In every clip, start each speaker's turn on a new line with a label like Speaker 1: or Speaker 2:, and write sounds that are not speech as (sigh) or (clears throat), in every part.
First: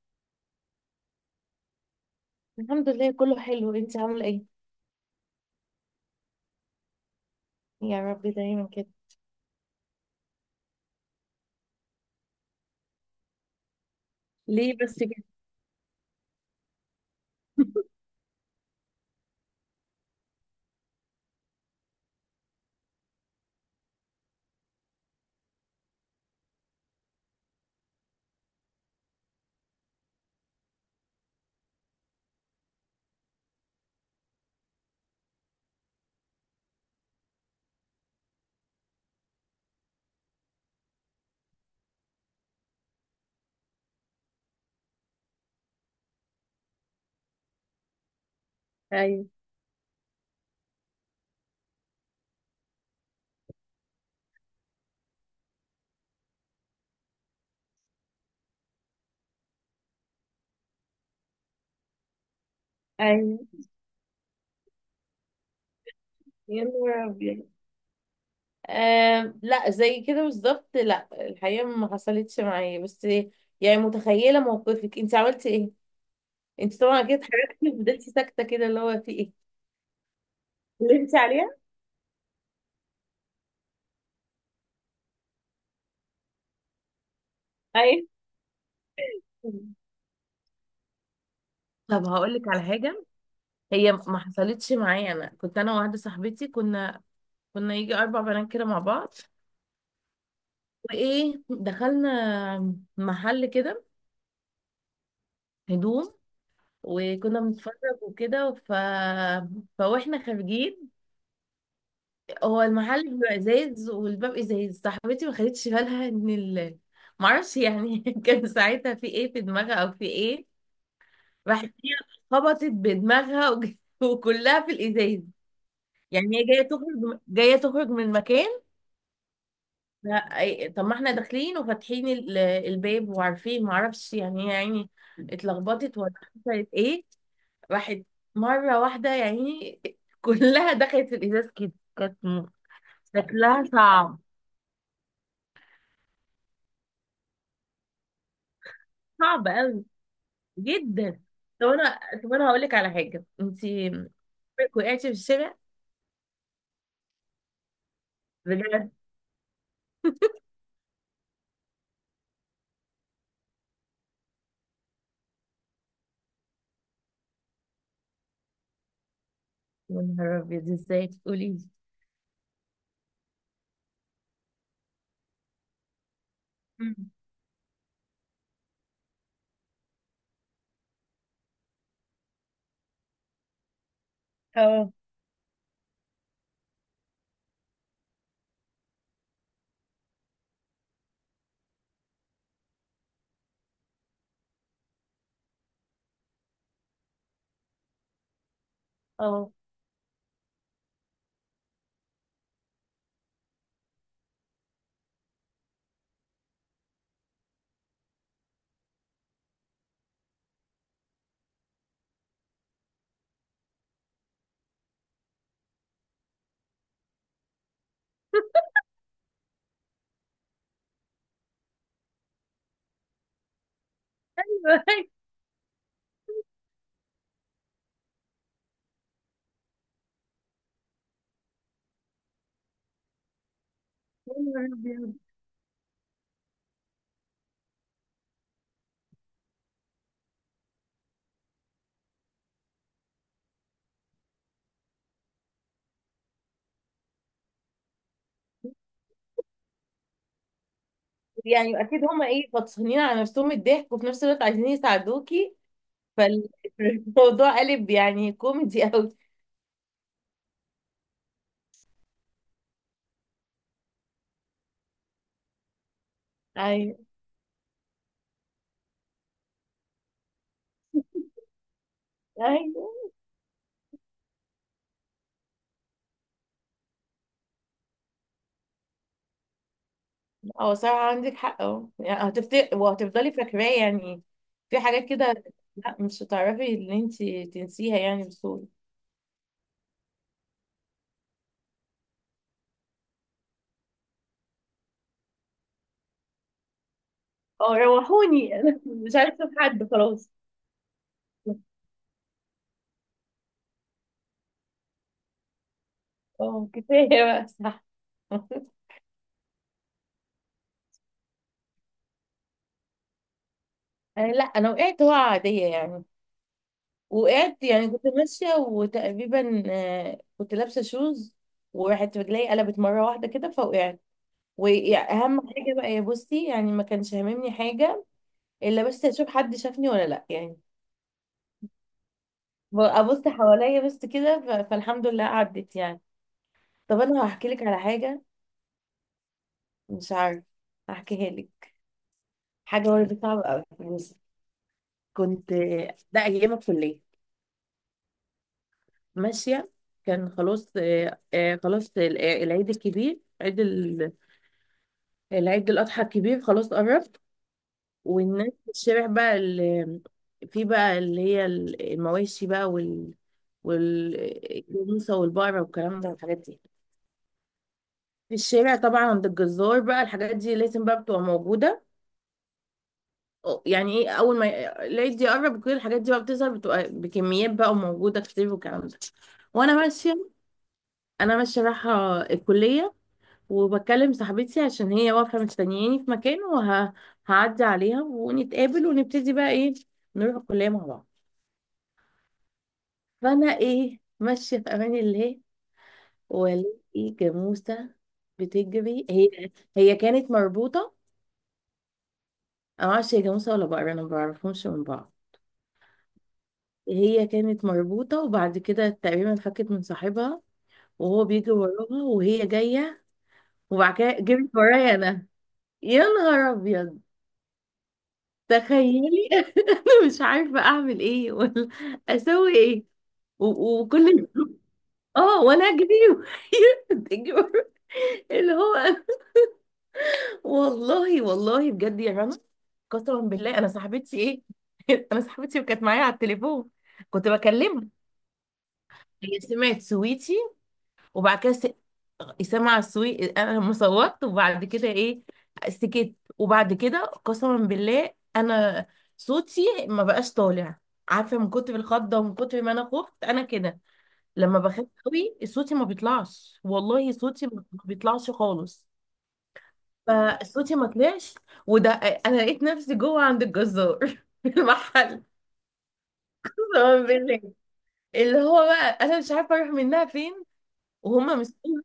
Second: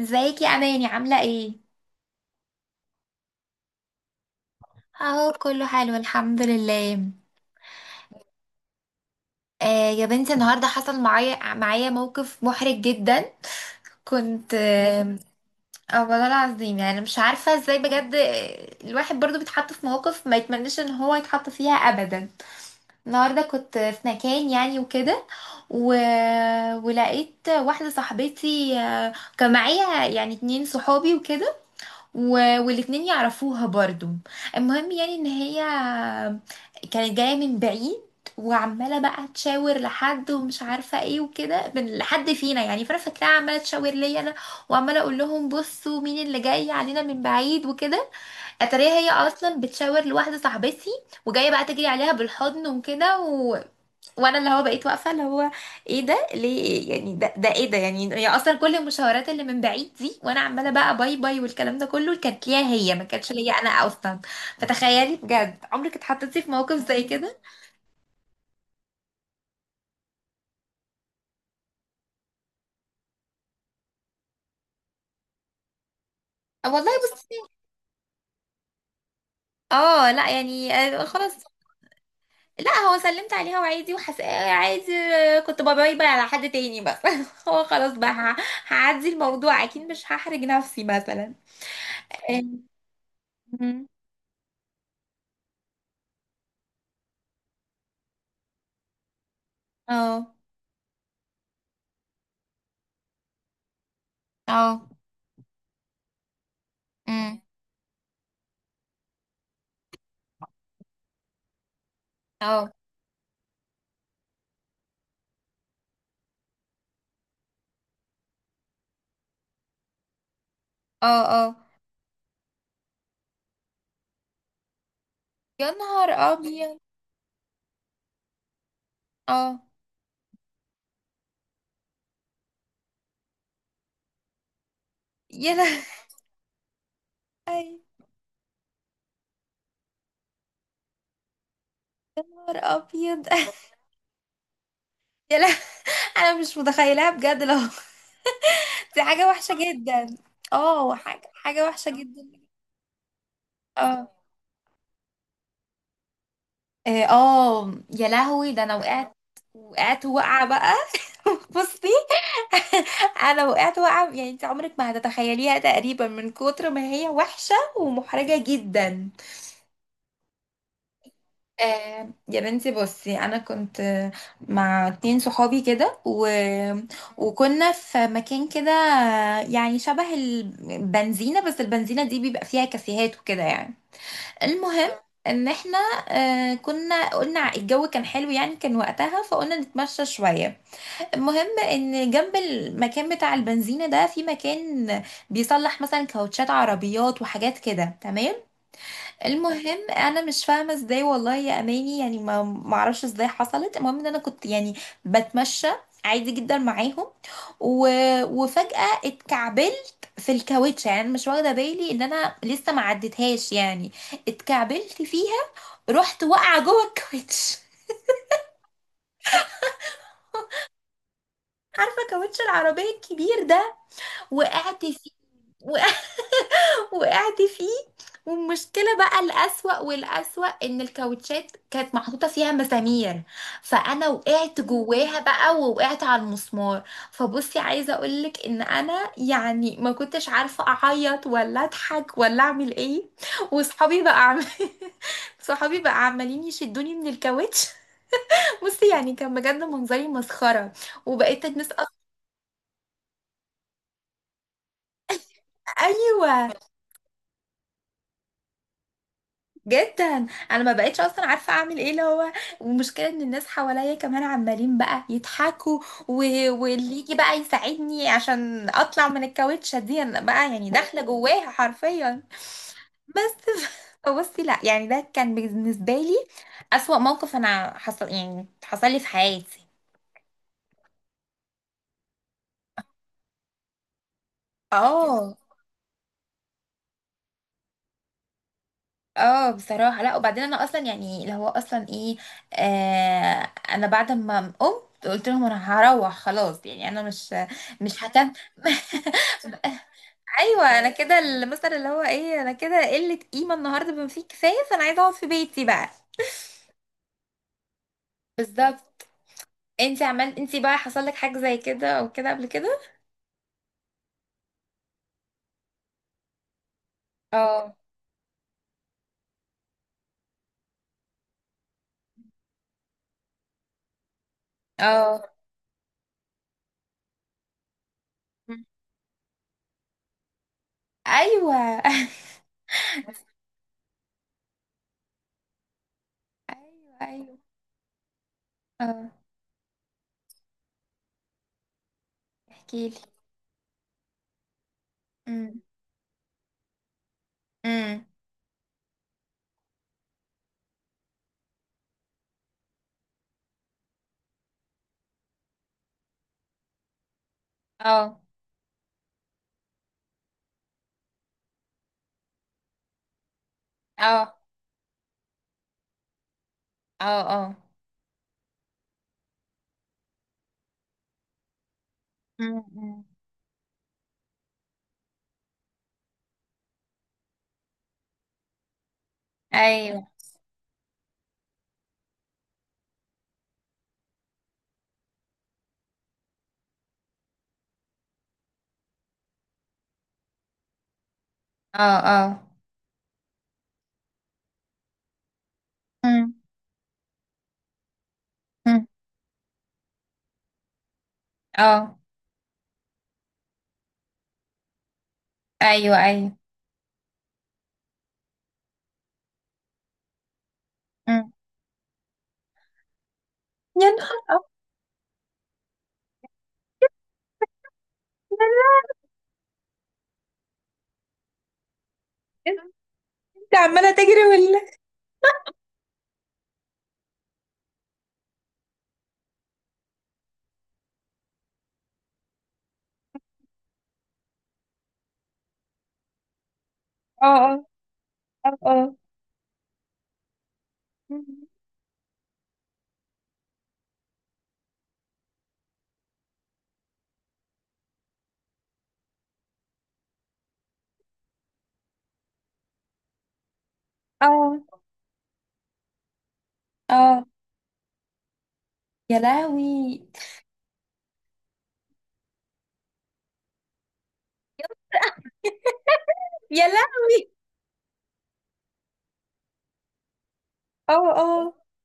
Speaker 1: ازيك يا اماني؟ عامله ايه؟
Speaker 2: الحمد لله، كله حلو. انت عامله ايه؟
Speaker 1: اهو كله حلو الحمد لله.
Speaker 2: يا رب دايما كده.
Speaker 1: آه يا بنتي النهارده حصل معايا موقف محرج جدا. كنت
Speaker 2: ليه بس كده؟
Speaker 1: والله العظيم، يعني مش عارفه ازاي
Speaker 2: (laughs)
Speaker 1: بجد. الواحد برضو بيتحط في مواقف ما يتمناش ان هو يتحط فيها ابدا. النهارده كنت في مكان يعني وكده و... ولقيت واحده صاحبتي. كان معايا يعني اتنين صحابي وكده و... والاتنين يعرفوها برضو. المهم يعني ان هي كانت جاية من بعيد، وعمالة بقى تشاور لحد ومش عارفة ايه وكده من لحد فينا، يعني فانا فاكراها عمالة تشاور ليا انا، وعمالة اقول لهم بصوا مين اللي جاي علينا من بعيد وكده. اتاريها هي
Speaker 2: ايوه،
Speaker 1: اصلا بتشاور لواحدة صاحبتي وجاية بقى تجري عليها بالحضن وكده وانا اللي هو بقيت واقفه اللي هو ايه ده، ليه يعني، ده ايه ده، يعني هي اصلا كل المشاورات اللي من بعيد دي وانا عماله بقى باي باي والكلام ده كله كانت ليها هي، ما كانتش
Speaker 2: ايوه.
Speaker 1: ليا انا اصلا. فتخيلي بجد، عمرك اتحطيتي في
Speaker 2: يا
Speaker 1: موقف زي
Speaker 2: نهار
Speaker 1: كده؟
Speaker 2: ابيض. آه، لا زي كده بالظبط، لا. الحقيقه ما حصلتش معايا، بس. يعني متخيله موقفك، انت عملتي ايه؟ انت
Speaker 1: والله
Speaker 2: طبعا كده
Speaker 1: بص،
Speaker 2: اتحركتي وفضلتي ساكته كده، اللي هو في ايه؟
Speaker 1: اه لا يعني
Speaker 2: قلبتي
Speaker 1: خلاص.
Speaker 2: عليها؟
Speaker 1: لا هو سلمت عليها وعادي وحس، عادي. كنت باي باي على حد تاني بس. (laughs) هو خلاص
Speaker 2: ايوه.
Speaker 1: بقى هعدي الموضوع، اكيد مش هحرج نفسي مثلا.
Speaker 2: طب هقول لك على حاجه.
Speaker 1: اه.
Speaker 2: هي ما حصلتش معايا. انا كنت انا وواحده صاحبتي، كنا يجي اربع بنات كده مع بعض.
Speaker 1: اه.
Speaker 2: وايه، دخلنا محل كده.
Speaker 1: اه.
Speaker 2: هدوم. وكنا
Speaker 1: أمم.
Speaker 2: بنتفرج وكده فواحنا خارجين. هو
Speaker 1: اه.
Speaker 2: المحل بيبقى ازاز والباب ازاز. صاحبتي ما خدتش بالها ان معرفش يعني. (laughs) كان ساعتها في ايه في دماغها او في ايه؟
Speaker 1: اه. اه.
Speaker 2: راحت هي، خبطت بدماغها (laughs) وكلها في الازاز.
Speaker 1: يا نهار
Speaker 2: يعني هي جايه
Speaker 1: ابيض.
Speaker 2: تخرج جايه تخرج من مكان.
Speaker 1: اه.
Speaker 2: لا، طب ما احنا داخلين وفاتحين الباب وعارفين، معرفش يعني، هي يعني
Speaker 1: يا لا.
Speaker 2: اتلخبطت ولا حصلت ايه؟
Speaker 1: اي.
Speaker 2: واحد مرة واحدة يعني، كلها دخلت في الإزاز كده. كانت م-
Speaker 1: نهار ابيض.
Speaker 2: شكلها
Speaker 1: (laughs)
Speaker 2: صعب.
Speaker 1: يا لا، انا مش متخيلاها بجد. لو (laughs) دي حاجه
Speaker 2: صعب
Speaker 1: وحشه
Speaker 2: قوي.
Speaker 1: جدا. اه
Speaker 2: جدا.
Speaker 1: حاجه،
Speaker 2: طب
Speaker 1: حاجه وحشه
Speaker 2: أنا
Speaker 1: جدا.
Speaker 2: هقول لك على حاجة، أنتي
Speaker 1: اه.
Speaker 2: عمرك وقعتي في الشارع؟
Speaker 1: إيه، اه. يا لهوي، ده انا
Speaker 2: بجد؟
Speaker 1: وقعت، وقعت وقعه بقى. (laughs) بصي. (laughs) انا وقعت وقعه يعني انت عمرك ما هتتخيليها تقريبا، من كتر ما هي وحشه ومحرجه جدا.
Speaker 2: يا نهار أبيض، إزاي تقولي لي؟
Speaker 1: آه يا بنتي بصي، انا كنت مع اتنين صحابي كده
Speaker 2: مم.
Speaker 1: وكنا في مكان كده، يعني شبه البنزينة، بس البنزينة دي بيبقى فيها كافيهات وكده يعني. المهم
Speaker 2: اه،
Speaker 1: ان احنا، كنا قلنا الجو كان حلو يعني، كان وقتها فقلنا نتمشى شوية. المهم ان جنب المكان بتاع البنزينة ده في مكان بيصلح مثلا كاوتشات عربيات وحاجات كده، تمام.
Speaker 2: أه.
Speaker 1: المهم انا مش فاهمه ازاي والله يا اماني، يعني ما اعرفش ازاي حصلت. المهم ان انا كنت يعني بتمشى عادي جدا معاهم و... وفجاه اتكعبلت في الكاوتش، يعني أنا مش واخده بالي ان انا لسه ما عدتهاش يعني. اتكعبلت فيها، رحت واقعه جوه الكاوتش. (laughs) عارفه كاوتش العربيه الكبير ده؟
Speaker 2: أيوه.
Speaker 1: وقعت فيه، وقعت فيه. والمشكلة بقى الأسوأ والأسوأ، إن الكاوتشات كانت محطوطة فيها مسامير، فأنا
Speaker 2: يا
Speaker 1: وقعت
Speaker 2: نهار أبيض.
Speaker 1: جواها بقى ووقعت على المسمار. فبصي، عايزة أقولك إن أنا يعني ما كنتش عارفة أعيط ولا أضحك ولا أعمل إيه. وصحابي بقى (laughs) صحابي بقى عمالين يشدوني من الكاوتش. (laughs) بصي يعني كان بجد منظري مسخرة، وبقيت الناس
Speaker 2: يعني
Speaker 1: أصلا.
Speaker 2: أكيد هما، إيه، فطسانين على نفسهم الضحك وفي نفس الوقت عايزين يساعدوكي،
Speaker 1: أيوه.
Speaker 2: فالموضوع (laughs) قلب يعني كوميدي أوي.
Speaker 1: جدا، انا ما بقتش اصلا عارفه اعمل ايه اللي هو. والمشكله ان الناس حواليا كمان عمالين بقى يضحكوا و... واللي
Speaker 2: أيوه،
Speaker 1: يجي بقى يساعدني عشان اطلع من الكاوتشه دي، أنا بقى يعني داخله جواها حرفيا.
Speaker 2: أيوه.
Speaker 1: بس (laughs) بصي لا يعني، ده كان بالنسبه لي اسوأ موقف انا حصل يعني حصل لي في حياتي.
Speaker 2: اه، صراحة عندك حق، اه، يعني هتفتكر وهتفضلي فاكراه يعني. في حاجات
Speaker 1: اه.
Speaker 2: كده. لا، مش هتعرفي ان انت تنسيها يعني بسهولة.
Speaker 1: اه بصراحه. لا وبعدين انا اصلا يعني اللي هو اصلا ايه، انا بعد ما قمت قلت لهم انا هروح خلاص، يعني انا
Speaker 2: اه،
Speaker 1: مش هكمل.
Speaker 2: روحوني، (laughs) انا مش عارفه في حد، خلاص.
Speaker 1: ايوه انا كده، المثل اللي هو ايه، انا كده قله قيمه النهارده بما فيه كفايه، فانا عايزه اقعد في بيتي بقى.
Speaker 2: اه، كفاية بقى، صح. (laughs)
Speaker 1: بالظبط. انت عملت، انت بقى حصل لك حاجه زي كده او كده قبل كده؟
Speaker 2: آه، لا انا وقعت وقعة عادية يعني. وقعت
Speaker 1: اه.
Speaker 2: يعني كنت ماشية وتقريبا كنت لابسة شوز. وراحت رجلي قلبت مرة واحدة كده فوقعت.
Speaker 1: اه.
Speaker 2: واهم حاجة بقى، يا بصي، يعني ما كانش هاممني حاجة،
Speaker 1: مم.
Speaker 2: الا بس اشوف حد شافني ولا لا يعني.
Speaker 1: ايوه. (laughs)
Speaker 2: ابص حواليا بس كده، ف- فالحمد لله عدت يعني.
Speaker 1: ايوه
Speaker 2: طب انا
Speaker 1: ايوه.
Speaker 2: هحكي لك على حاجه.
Speaker 1: اه،
Speaker 2: مش عارف. هحكيها لك.
Speaker 1: احكي
Speaker 2: حاجه
Speaker 1: لي.
Speaker 2: برضه صعبه قوي. بص. كنت،
Speaker 1: امم.
Speaker 2: ده ايام الكليه.
Speaker 1: امم.
Speaker 2: ماشيه. كان خلاص خلاص العيد الكبير، عيد العيد الاضحى الكبير، خلاص قربت.
Speaker 1: اه.
Speaker 2: والناس في الشارع بقى في بقى اللي هي المواشي بقى
Speaker 1: اه.
Speaker 2: والجاموسه والبقره والكلام ده والحاجات دي.
Speaker 1: اه. اه.
Speaker 2: في الشارع طبعا عند الجزار بقى الحاجات دي لازم بقى بتبقى موجودة.
Speaker 1: مم، مم.
Speaker 2: يعني ايه اول ما العيد يقرب وكده الحاجات دي بقى بتظهر، بتبقى بكميات بقى وموجودة كتير والكلام ده. وانا
Speaker 1: ايوه.
Speaker 2: ماشية. انا ماشية رايحة الكلية، وبكلم صاحبتي عشان هي واقفة مستنياني في مكان وهعدي عليها ونتقابل ونبتدي بقى ايه، نروح الكلية مع بعض.
Speaker 1: اه. اه.
Speaker 2: فانا ايه ماشية في امان الله،
Speaker 1: مم،
Speaker 2: والاقي جاموسة
Speaker 1: مم.
Speaker 2: بتجري هي. هي كانت مربوطة.
Speaker 1: اه.
Speaker 2: أنا معرفش هي جاموسة ولا بقرة، أنا مبعرفهمش من بعض.
Speaker 1: ايوه ايوه.
Speaker 2: هي كانت مربوطة وبعد كده تقريبا فكت من صاحبها، وهو
Speaker 1: مم.
Speaker 2: بيجي وراها وهي جاية.
Speaker 1: يا
Speaker 2: وبعد كده
Speaker 1: نهار
Speaker 2: جريت ورايا أنا. يا نهار أبيض، تخيلي. (laughs) أنا مش عارفة أعمل إيه ولا أسوي
Speaker 1: أبيض،
Speaker 2: إيه
Speaker 1: انت
Speaker 2: و-
Speaker 1: عماله تجري
Speaker 2: وكل
Speaker 1: ولا؟
Speaker 2: آه وأنا أجري (laughs) وهي بتجري ورايا. اللي هو أنا- والله، والله، بجد يا رنا. قسما بالله، أنا صاحبتي إيه. (laughs) أنا صاحبتي وكانت معايا على التليفون، كنت
Speaker 1: اه. اه.
Speaker 2: بكلمها.
Speaker 1: اه.
Speaker 2: هي سمعت سويتي،
Speaker 1: اه.
Speaker 2: وبعد كده اسامه عاشور. انا لما صوتت وبعد كده ايه، سكت. وبعد كده قسما بالله، انا صوتي ما بقاش طالع. عارفه، من كتر الخضه ومن كتر ما انا خفت انا كده، لما
Speaker 1: اه.
Speaker 2: بخاف قوي صوتي ما بيطلعش. والله
Speaker 1: اه.
Speaker 2: صوتي ما بيطلعش خالص.
Speaker 1: يا لهوي.
Speaker 2: فصوتي ما طلعش. وده انا لقيت نفسي جوه عند الجزار (laughs) في المحل.
Speaker 1: يا
Speaker 2: قسما
Speaker 1: لهوي.
Speaker 2: بالله، اللي هو بقى انا مش عارفه اروح منها فين.
Speaker 1: اه.
Speaker 2: وهم
Speaker 1: اه.
Speaker 2: مستنيين.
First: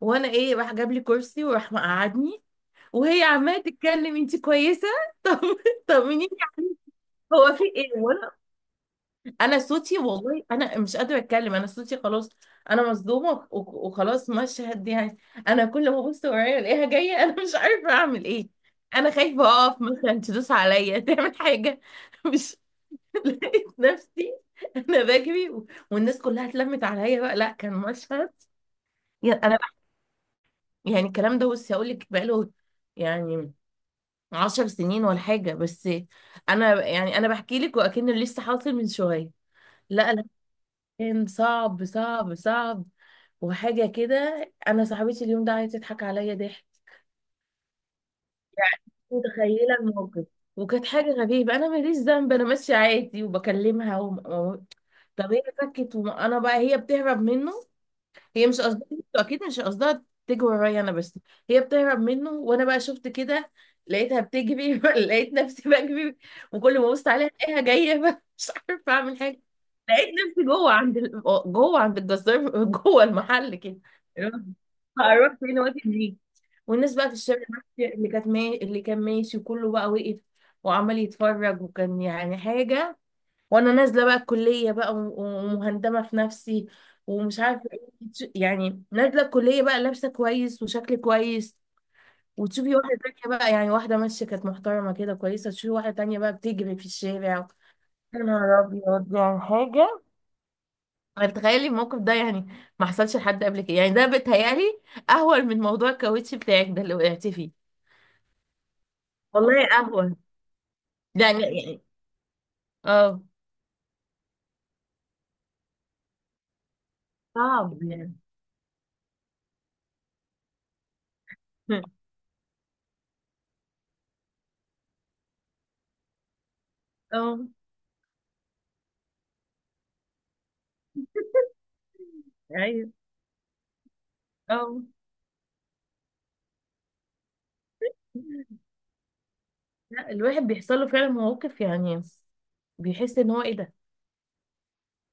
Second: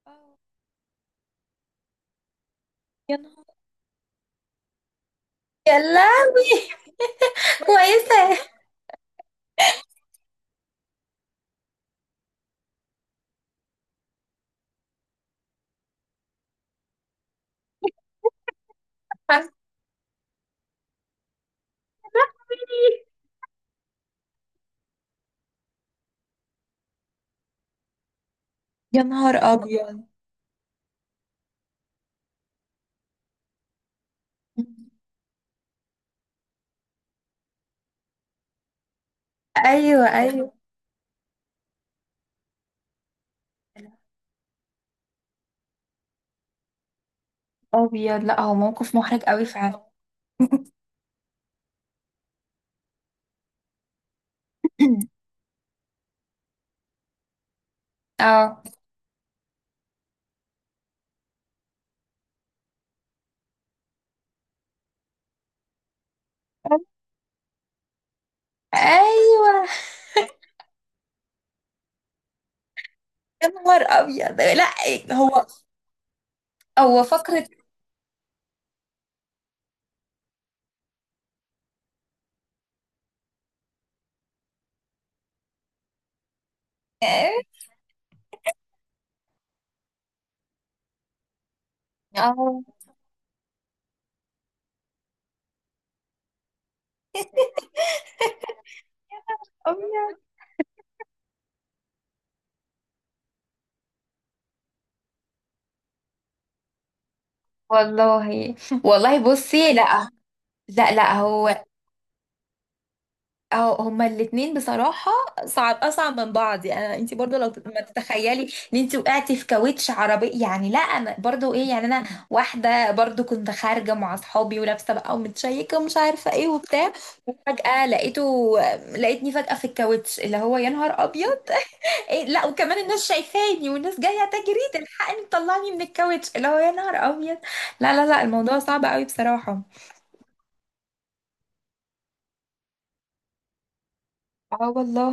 Speaker 2: وانا
Speaker 1: آه.
Speaker 2: ايه، راح جاب لي كرسي وراح مقعدني.
Speaker 1: يا
Speaker 2: وهي
Speaker 1: نهار.
Speaker 2: عماله تتكلم: انت كويسه؟ (laughs) طب
Speaker 1: يا
Speaker 2: طمنيني،
Speaker 1: لهوي.
Speaker 2: هو في
Speaker 1: (laughs)
Speaker 2: ايه؟ وانا،
Speaker 1: كويسة.
Speaker 2: انا صوتي، والله انا مش قادره اتكلم. انا صوتي خلاص. انا مصدومه وخ- وخلاص، مشهد يعني. انا كل ما ابص ورايا الاقيها جايه، انا مش عارفه اعمل ايه. انا خايفه اقف مثلا تدوس عليا تعمل حاجه. (laughs) مش لقيت نفسي، انا بجري و- والناس كلها اتلمت عليا بقى، لا كان مشهد،
Speaker 1: يا نهار
Speaker 2: يعني انا،
Speaker 1: أبيض.
Speaker 2: يعني الكلام ده بصي هقول لك بقاله، يعني 10 سنين ولا حاجة، بس أنا يعني أنا بحكي لك وأكنه لسه حاصل من شوية.
Speaker 1: أيوه
Speaker 2: لا، لا،
Speaker 1: أيوه.
Speaker 2: كان صعب صعب صعب، وحاجة كده، أنا صاحبتي اليوم ده عايزة تضحك عليا ضحك.
Speaker 1: أبيض، لا هو موقف محرج قوي
Speaker 2: متخيلة
Speaker 1: فعلا.
Speaker 2: الموقف. وكانت حاجة غريبة، أنا ماليش ذنب، أنا ماشية عادي وبكلمها طب هي فكت وأنا بقى هي بتهرب منه.
Speaker 1: (clears throat)
Speaker 2: هي مش
Speaker 1: اه.
Speaker 2: قصدها، اكيد مش قصدها تجري ورايا انا، بس هي بتهرب منه وانا بقى شفت كده، لقيتها بتجري. (laughs) لقيت نفسي بجري، وكل ما ابص عليها الاقيها جايه (laughs) بقى، مش عارفه اعمل حاجه.
Speaker 1: أيوه.
Speaker 2: لقيت نفسي جوه عند جوه عند الجزار (laughs) جوه
Speaker 1: يا
Speaker 2: المحل كده.
Speaker 1: نهار أبيض.
Speaker 2: اللي
Speaker 1: لا.
Speaker 2: هو هروح
Speaker 1: هو.
Speaker 2: فين واجي منين؟ والناس
Speaker 1: هو
Speaker 2: بقى في الشارع،
Speaker 1: فكرة.
Speaker 2: اللي كانت ما... اللي كان ماشي وكله بقى وقف وعمال يتفرج، وكان يعني حاجه. وانا نازله بقى الكليه بقى و- ومهندمه في نفسي،
Speaker 1: اه.
Speaker 2: ومش عارفه ايه يعني نازله الكليه بقى لابسه كويس وشكل كويس، وتشوفي واحده تانية بقى، يعني واحده ماشيه كانت محترمه كده كويسه، تشوفي واحده تانية بقى بتجري في الشارع. يا نهار ابيض، يعني حاجه.
Speaker 1: أبيض.
Speaker 2: يعني تخيلي الموقف ده يعني ما حصلش لحد قبل كده، يعني ده بيتهيألي اهون من موضوع الكاوتش بتاعك ده اللي وقعتي فيه.
Speaker 1: والله، والله
Speaker 2: والله
Speaker 1: بصي لا.
Speaker 2: اهون
Speaker 1: لا لا
Speaker 2: يعني
Speaker 1: هو.
Speaker 2: يعني اه،
Speaker 1: اه، هما الاتنين بصراحة صعب، أصعب من بعض. يعني انتي برضو لو ما
Speaker 2: صعب يعني.
Speaker 1: تتخيلي ان انتي وقعتي في كاوتش عربي، يعني. لا أنا برضو ايه، يعني أنا
Speaker 2: (laughs)
Speaker 1: واحدة برضو كنت خارجة مع أصحابي ولابسة بقى ومتشيكة ومش عارفة ايه وبتاع،
Speaker 2: اه،
Speaker 1: فجأة لقيته، لقيتني فجأة في الكاوتش، اللي هو يا نهار أبيض. (laughs) إيه، لا وكمان
Speaker 2: ايوه.
Speaker 1: الناس شايفاني والناس جاية تجري
Speaker 2: اه،
Speaker 1: تلحقني تطلعني من الكاوتش، اللي هو يا نهار أبيض. لا لا لا، الموضوع صعب قوي بصراحة.
Speaker 2: لا الواحد بيحصل له فعلا مواقف يعني بيحس ان هو ايه ده.
Speaker 1: اه والله.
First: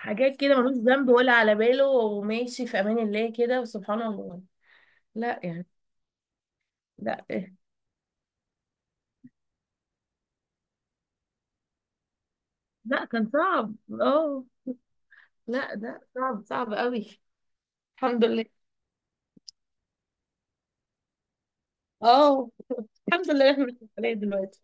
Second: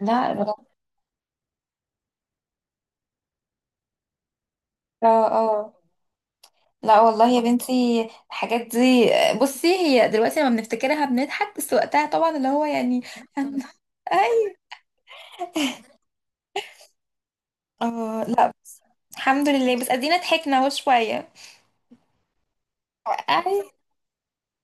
Speaker 1: لا.
Speaker 2: كده ملوش ذنب ولا على باله وماشي في امان الله كده، وسبحان الله.
Speaker 1: اه.
Speaker 2: لا
Speaker 1: اه.
Speaker 2: يعني،
Speaker 1: لا
Speaker 2: لا
Speaker 1: والله يا
Speaker 2: إيه.
Speaker 1: بنتي الحاجات دي، بصي هي دلوقتي لما بنفتكرها بنضحك، بس وقتها طبعا اللي هو يعني.
Speaker 2: لا
Speaker 1: (laughs)
Speaker 2: كان صعب. اه،
Speaker 1: اي.
Speaker 2: لا ده صعب صعب قوي.
Speaker 1: اه.
Speaker 2: الحمد لله.
Speaker 1: لا الحمد لله، بس ادينا ضحكنا اهو شويه.
Speaker 2: اه، الحمد لله،
Speaker 1: اي.
Speaker 2: احنا مش مسؤولين دلوقتي.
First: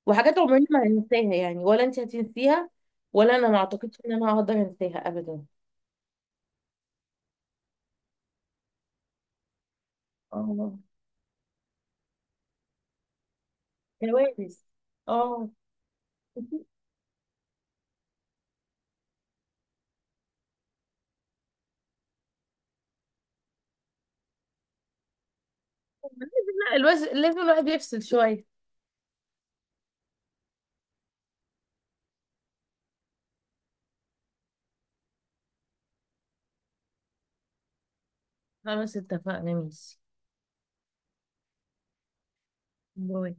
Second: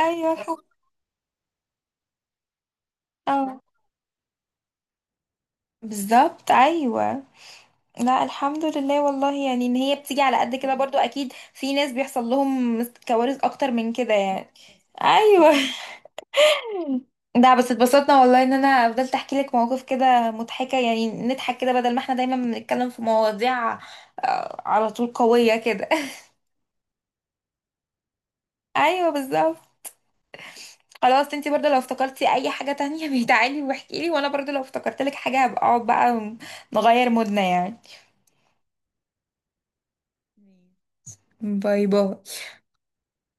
Speaker 1: ايوه
Speaker 2: وحاجات
Speaker 1: الحمد.
Speaker 2: عمرنا ما هننساها يعني، ولا انت هتنسيها، ولا انا ما
Speaker 1: اه
Speaker 2: اعتقدش ان انا هقدر انساها ابدا.
Speaker 1: بالظبط، ايوه. لا الحمد لله والله، يعني ان هي بتيجي على قد
Speaker 2: اه.
Speaker 1: كده برضو، اكيد في ناس بيحصل لهم كوارث اكتر من كده يعني.
Speaker 2: كوارث. اه.
Speaker 1: ايوه. ده بس اتبسطنا والله ان انا فضلت احكي لك مواقف كده مضحكة، يعني نضحك كده بدل ما احنا دايما بنتكلم في مواضيع على طول قوية كده.
Speaker 2: (laughs) لا، الواحد لازم الواحد يفصل شوية.
Speaker 1: (laughs) ايوه بالظبط. خلاص انتي برضه لو افتكرتي اي حاجة تانية (laughs) بيتعالي واحكي لي، وانا برضه لو افتكرت لك حاجة هبقى اقعد بقى نغير مودنا يعني.
Speaker 2: خلاص، اتفقنا، ماشي.
Speaker 1: ماشي. باي باي.
Speaker 2: باي.